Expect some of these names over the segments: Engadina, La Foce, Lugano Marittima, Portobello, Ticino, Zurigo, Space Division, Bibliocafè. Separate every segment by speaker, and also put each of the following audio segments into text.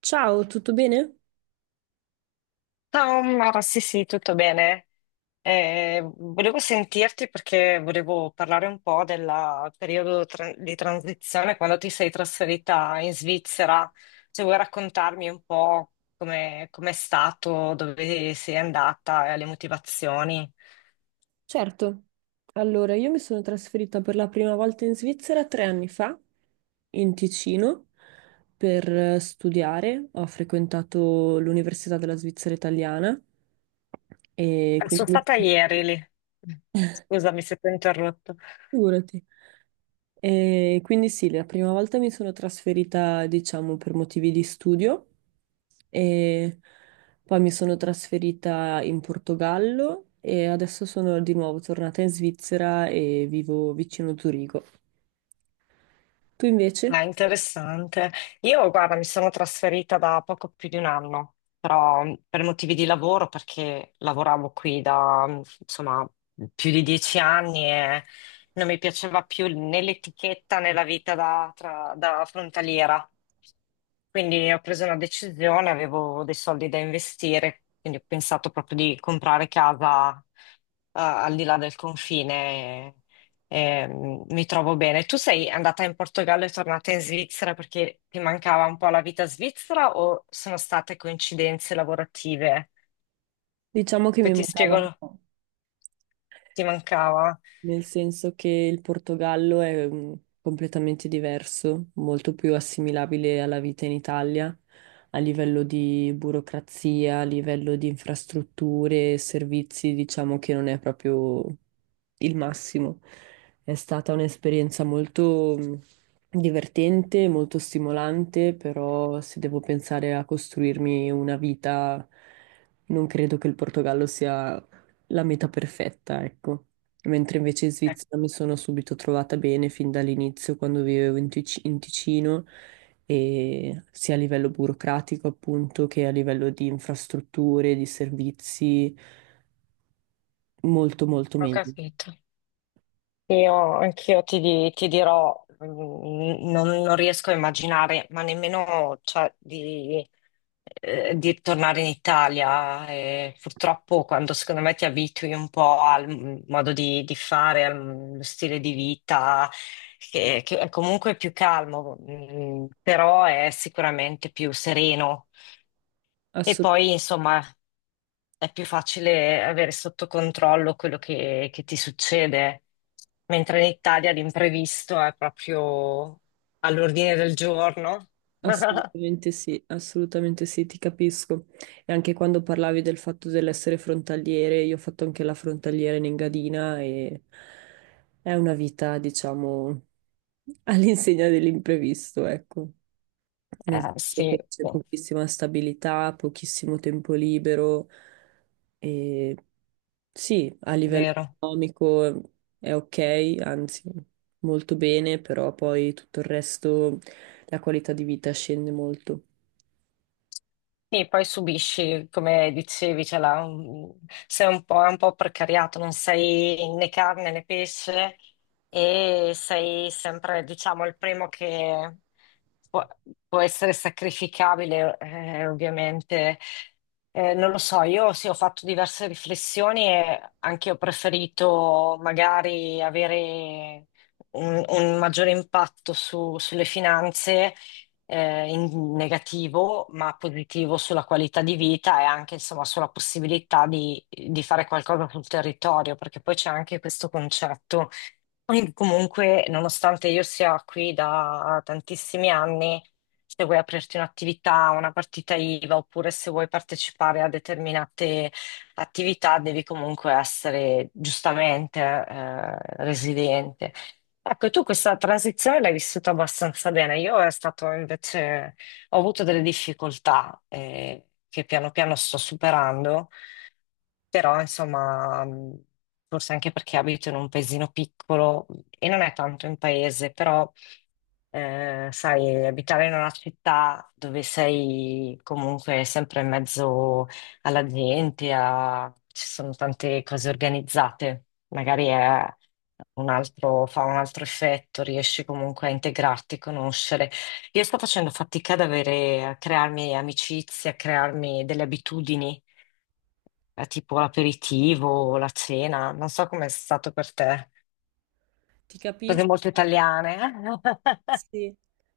Speaker 1: Ciao, tutto bene?
Speaker 2: Ciao Mara, sì sì, tutto bene. Volevo sentirti perché volevo parlare un po' del periodo di transizione quando ti sei trasferita in Svizzera. Se vuoi raccontarmi un po' come com'è stato, dove sei andata e le motivazioni.
Speaker 1: Certo. Allora, io mi sono trasferita per la prima volta in Svizzera 3 anni fa, in Ticino, per studiare. Ho frequentato l'Università della Svizzera Italiana e
Speaker 2: Sono
Speaker 1: quindi
Speaker 2: stata ieri lì. Scusami se ti ho interrotto.
Speaker 1: figurati. E quindi sì, la prima volta mi sono trasferita, diciamo, per motivi di studio e poi mi sono trasferita in Portogallo e adesso sono di nuovo tornata in Svizzera e vivo vicino Zurigo. Tu invece?
Speaker 2: Ah, interessante. Io, guarda, mi sono trasferita da poco più di un anno, però per motivi di lavoro, perché lavoravo qui da, insomma, più di 10 anni e non mi piaceva più né l'etichetta né la vita da, da frontaliera. Quindi ho preso una decisione, avevo dei soldi da investire, quindi ho pensato proprio di comprare casa, al di là del confine. E, mi trovo bene. Tu sei andata in Portogallo e tornata in Svizzera perché ti mancava un po' la vita svizzera o sono state coincidenze lavorative?
Speaker 1: Diciamo che
Speaker 2: Poi
Speaker 1: mi
Speaker 2: ti
Speaker 1: mancava
Speaker 2: spiego,
Speaker 1: un po',
Speaker 2: ti mancava.
Speaker 1: nel senso che il Portogallo è completamente diverso, molto più assimilabile alla vita in Italia, a livello di burocrazia, a livello di infrastrutture e servizi. Diciamo che non è proprio il massimo. È stata un'esperienza molto divertente, molto stimolante, però se devo pensare a costruirmi una vita, non credo che il Portogallo sia la meta perfetta, ecco. Mentre invece in
Speaker 2: Ecco,
Speaker 1: Svizzera mi sono subito trovata bene fin dall'inizio quando vivevo in in Ticino, e sia a livello burocratico appunto che a livello di infrastrutture, di servizi, molto molto
Speaker 2: ho
Speaker 1: meglio.
Speaker 2: capito. Anch'io ti dirò, non riesco a immaginare, ma nemmeno cioè, di tornare in Italia. E purtroppo quando secondo me ti abitui un po' al modo di fare, al stile di vita, che è comunque più calmo, però è sicuramente più sereno. E
Speaker 1: Assu-
Speaker 2: poi, insomma, è più facile avere sotto controllo quello che ti succede, mentre in Italia l'imprevisto è proprio all'ordine del giorno.
Speaker 1: Assolutamente sì, ti capisco. E anche quando parlavi del fatto dell'essere frontaliere, io ho fatto anche la frontaliera in Engadina, e è una vita, diciamo, all'insegna dell'imprevisto, ecco. Nel senso
Speaker 2: Sì,
Speaker 1: che c'è
Speaker 2: è
Speaker 1: pochissima stabilità, pochissimo tempo libero, e sì, a livello
Speaker 2: vero.
Speaker 1: economico è ok, anzi molto bene, però poi tutto il resto, la qualità di vita scende molto.
Speaker 2: Sì, poi subisci, come dicevi, sei un po', è un po' precariato, non sei né carne né pesce e sei sempre, diciamo, il primo che può, può essere sacrificabile, ovviamente. Non lo so, io sì, ho fatto diverse riflessioni e anche io ho preferito magari avere un maggiore impatto sulle finanze in negativo, ma positivo sulla qualità di vita e anche insomma sulla possibilità di fare qualcosa sul territorio, perché poi c'è anche questo concetto. Quindi comunque, nonostante io sia qui da tantissimi anni, se vuoi aprirti un'attività, una partita IVA, oppure se vuoi partecipare a determinate attività, devi comunque essere giustamente residente. Ecco, tu questa transizione l'hai vissuta abbastanza bene. Io è stato invece, ho avuto delle difficoltà che piano piano sto superando, però insomma, forse anche perché abito in un paesino piccolo e non è tanto in paese, però sai, abitare in una città dove sei comunque sempre in mezzo alla gente, ci sono tante cose organizzate, magari è fa un altro effetto, riesci comunque a integrarti, conoscere. Io sto facendo fatica ad avere, a crearmi amicizie, a crearmi delle abitudini tipo l'aperitivo o la cena, non so com'è stato per te.
Speaker 1: Ti
Speaker 2: Cose
Speaker 1: capisco.
Speaker 2: molto italiane. Eh?
Speaker 1: Sì,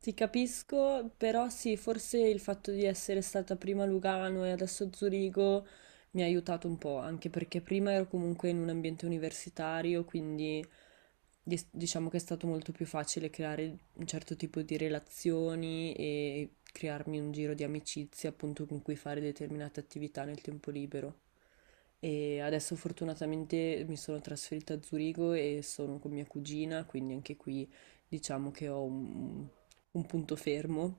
Speaker 1: ti capisco, però sì, forse il fatto di essere stata prima a Lugano e adesso a Zurigo mi ha aiutato un po', anche perché prima ero comunque in un ambiente universitario, quindi diciamo che è stato molto più facile creare un certo tipo di relazioni e crearmi un giro di amicizie appunto con cui fare determinate attività nel tempo libero. E adesso fortunatamente mi sono trasferita a Zurigo e sono con mia cugina, quindi anche qui diciamo che ho un punto fermo,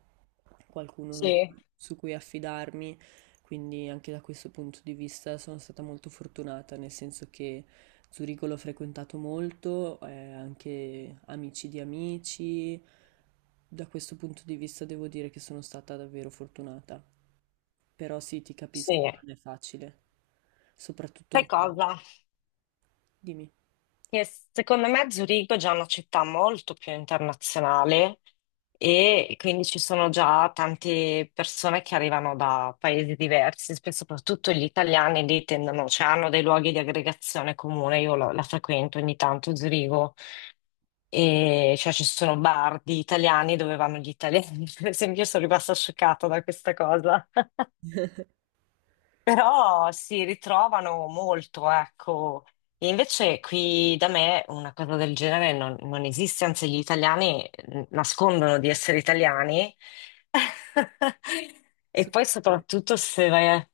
Speaker 1: qualcuno
Speaker 2: Sì,
Speaker 1: su cui affidarmi, quindi anche da questo punto di vista sono stata molto fortunata, nel senso che Zurigo l'ho frequentato molto, anche amici di amici. Da questo punto di vista devo dire che sono stata davvero fortunata. Però sì, ti capisco,
Speaker 2: sì.
Speaker 1: non è facile, soprattutto
Speaker 2: Sai
Speaker 1: un po'.
Speaker 2: cosa?
Speaker 1: Dimmi.
Speaker 2: Che secondo me Zurigo è già una città molto più internazionale e quindi ci sono già tante persone che arrivano da paesi diversi, soprattutto gli italiani lì tendono, cioè hanno dei luoghi di aggregazione comune. Io la frequento ogni tanto Zurigo. E cioè ci sono bar di italiani dove vanno gli italiani, per esempio, io sono rimasta scioccata da questa cosa. Però si ritrovano molto, ecco. E invece qui da me una cosa del genere non esiste, anzi gli italiani nascondono di essere italiani. E poi
Speaker 1: Succede.
Speaker 2: soprattutto se vai a,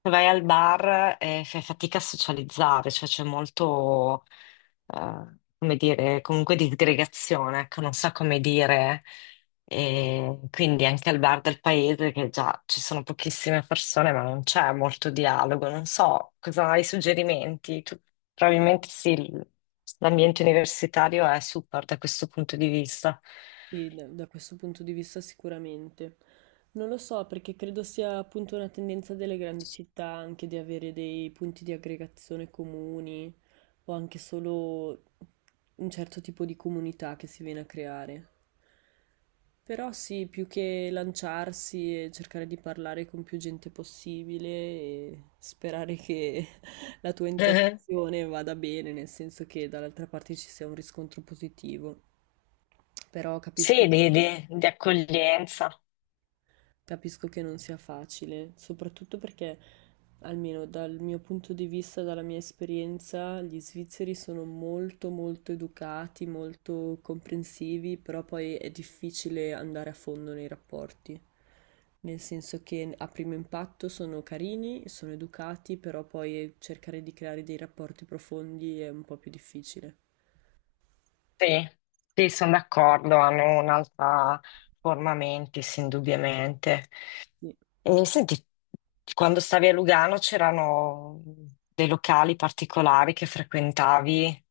Speaker 2: vai al bar e fai fatica a socializzare, cioè c'è molto, eh, come dire, comunque di aggregazione, ecco, non so come dire. E quindi anche al bar del paese, che già ci sono pochissime persone, ma non c'è molto dialogo. Non so cosa hai suggerimenti. Tu, probabilmente sì, l'ambiente universitario è super da questo punto di vista.
Speaker 1: Sì, da, da questo punto di vista sicuramente. Non lo so, perché credo sia appunto una tendenza delle grandi città anche di avere dei punti di aggregazione comuni o anche solo un certo tipo di comunità che si viene a creare. Però sì, più che lanciarsi e cercare di parlare con più gente possibile e sperare che la tua
Speaker 2: Mhm.
Speaker 1: interazione vada bene, nel senso che dall'altra parte ci sia un riscontro positivo. Però capisco.
Speaker 2: Sì, di di accoglienza.
Speaker 1: Capisco che non sia facile, soprattutto perché, almeno dal mio punto di vista, dalla mia esperienza, gli svizzeri sono molto molto educati, molto comprensivi, però poi è difficile andare a fondo nei rapporti. Nel senso che a primo impatto sono carini, sono educati, però poi cercare di creare dei rapporti profondi è un po' più difficile.
Speaker 2: Sì, sì, sono d'accordo, hanno un'altra forma mentis, indubbiamente.
Speaker 1: Sì.
Speaker 2: E senti, quando stavi a Lugano c'erano dei locali particolari che frequentavi?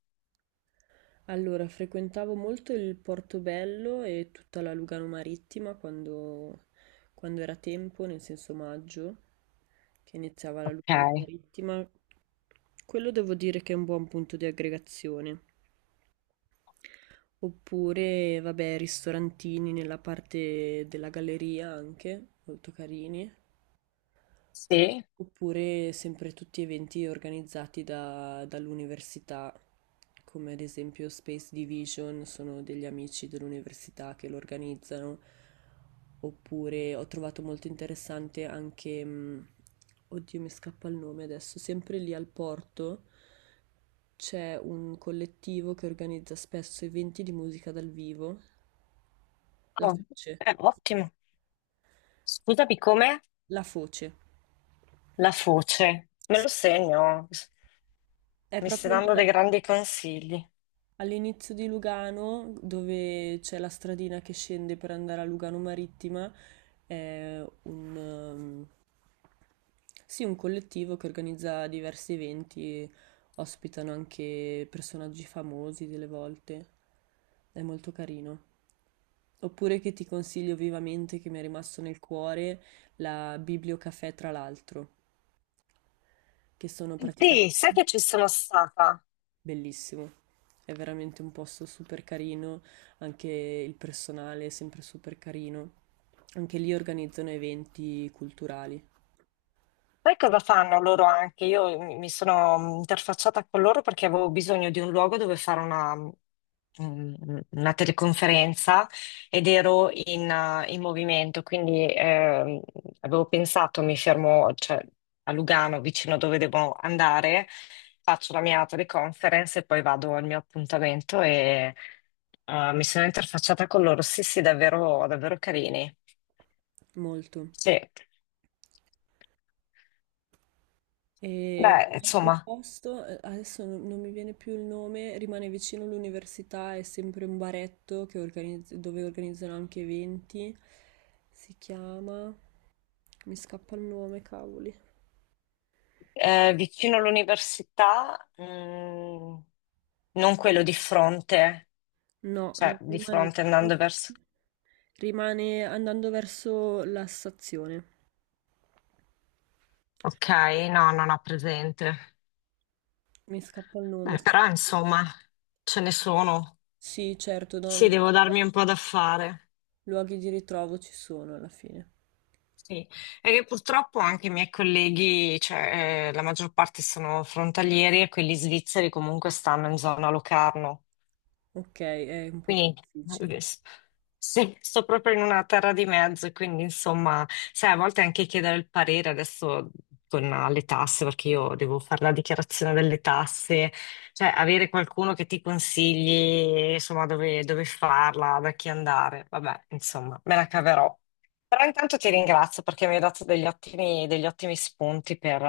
Speaker 1: Allora, frequentavo molto il Portobello e tutta la Lugano Marittima quando, quando era tempo, nel senso maggio, che iniziava la
Speaker 2: Ok,
Speaker 1: Lugano Marittima. Quello devo dire che è un buon punto di aggregazione. Oppure, vabbè, ristorantini nella parte della galleria anche, molto carini.
Speaker 2: sì,
Speaker 1: Oppure sempre tutti eventi organizzati dall'università, come ad esempio Space Division, sono degli amici dell'università che lo organizzano. Oppure ho trovato molto interessante anche, oddio mi scappa il nome adesso, sempre lì al porto c'è un collettivo che organizza spesso eventi di musica dal vivo, La
Speaker 2: oh,
Speaker 1: Foce.
Speaker 2: ottimo. Scusami, com'è
Speaker 1: La Foce.
Speaker 2: la Foce? Me
Speaker 1: Sì,
Speaker 2: lo segno,
Speaker 1: è
Speaker 2: mi stai
Speaker 1: proprio lì,
Speaker 2: dando dei grandi consigli.
Speaker 1: all'inizio di Lugano, dove c'è la stradina che scende per andare a Lugano Marittima. È un, sì, un collettivo che organizza diversi eventi, ospitano anche personaggi famosi delle volte, è molto carino. Oppure che ti consiglio vivamente, che mi è rimasto nel cuore, la Bibliocafè tra l'altro, che sono
Speaker 2: Sì,
Speaker 1: praticamente...
Speaker 2: sai che ci sono stata?
Speaker 1: Bellissimo. È veramente un posto super carino, anche il personale è sempre super carino. Anche lì organizzano eventi culturali,
Speaker 2: Poi cosa fanno loro anche? Io mi sono interfacciata con loro perché avevo bisogno di un luogo dove fare una, mm, una teleconferenza ed ero in, in movimento, quindi avevo pensato, mi fermo, cioè, a Lugano, vicino dove devo andare, faccio la mia teleconferenza e poi vado al mio appuntamento e mi sono interfacciata con loro. Sì, sì, davvero, davvero carini.
Speaker 1: molto.
Speaker 2: Sì.
Speaker 1: E
Speaker 2: Beh,
Speaker 1: un altro
Speaker 2: insomma.
Speaker 1: posto, adesso non mi viene più il nome, rimane vicino all'università, è sempre un baretto che dove organizzano anche eventi. Si chiama... Mi scappa il nome, cavoli.
Speaker 2: Eh, vicino all'università, non quello di fronte,
Speaker 1: No,
Speaker 2: cioè
Speaker 1: no,
Speaker 2: di
Speaker 1: rimane...
Speaker 2: fronte andando verso...
Speaker 1: Rimane andando verso la stazione.
Speaker 2: Ok, no, non ho presente.
Speaker 1: Mi scappa il nome.
Speaker 2: Beh, però insomma, ce ne sono.
Speaker 1: Sì, certo,
Speaker 2: Sì,
Speaker 1: no,
Speaker 2: devo darmi un po' da fare.
Speaker 1: luoghi di ritrovo ci sono alla fine.
Speaker 2: Sì. E che purtroppo anche i miei colleghi, cioè la maggior parte sono frontalieri e quelli svizzeri comunque stanno in zona Locarno.
Speaker 1: Ok, è un po' più
Speaker 2: Quindi
Speaker 1: difficile.
Speaker 2: eh, s- sì, sto proprio in una terra di mezzo, quindi insomma, sai, a volte anche chiedere il parere adesso con le tasse, perché io devo fare la dichiarazione delle tasse, cioè avere qualcuno che ti consigli, insomma, dove farla, da chi andare, vabbè, insomma, me la caverò. Però intanto ti ringrazio perché mi hai dato degli ottimi spunti per,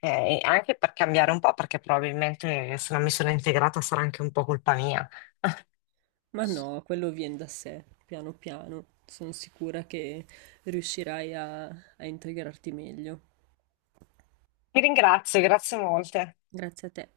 Speaker 2: anche per cambiare un po', perché probabilmente se non mi sono integrata sarà anche un po' colpa mia.
Speaker 1: Ma no, quello viene da sé, piano piano. Sono sicura che riuscirai a, a integrarti meglio.
Speaker 2: Vi ringrazio, grazie molte.
Speaker 1: Grazie a te.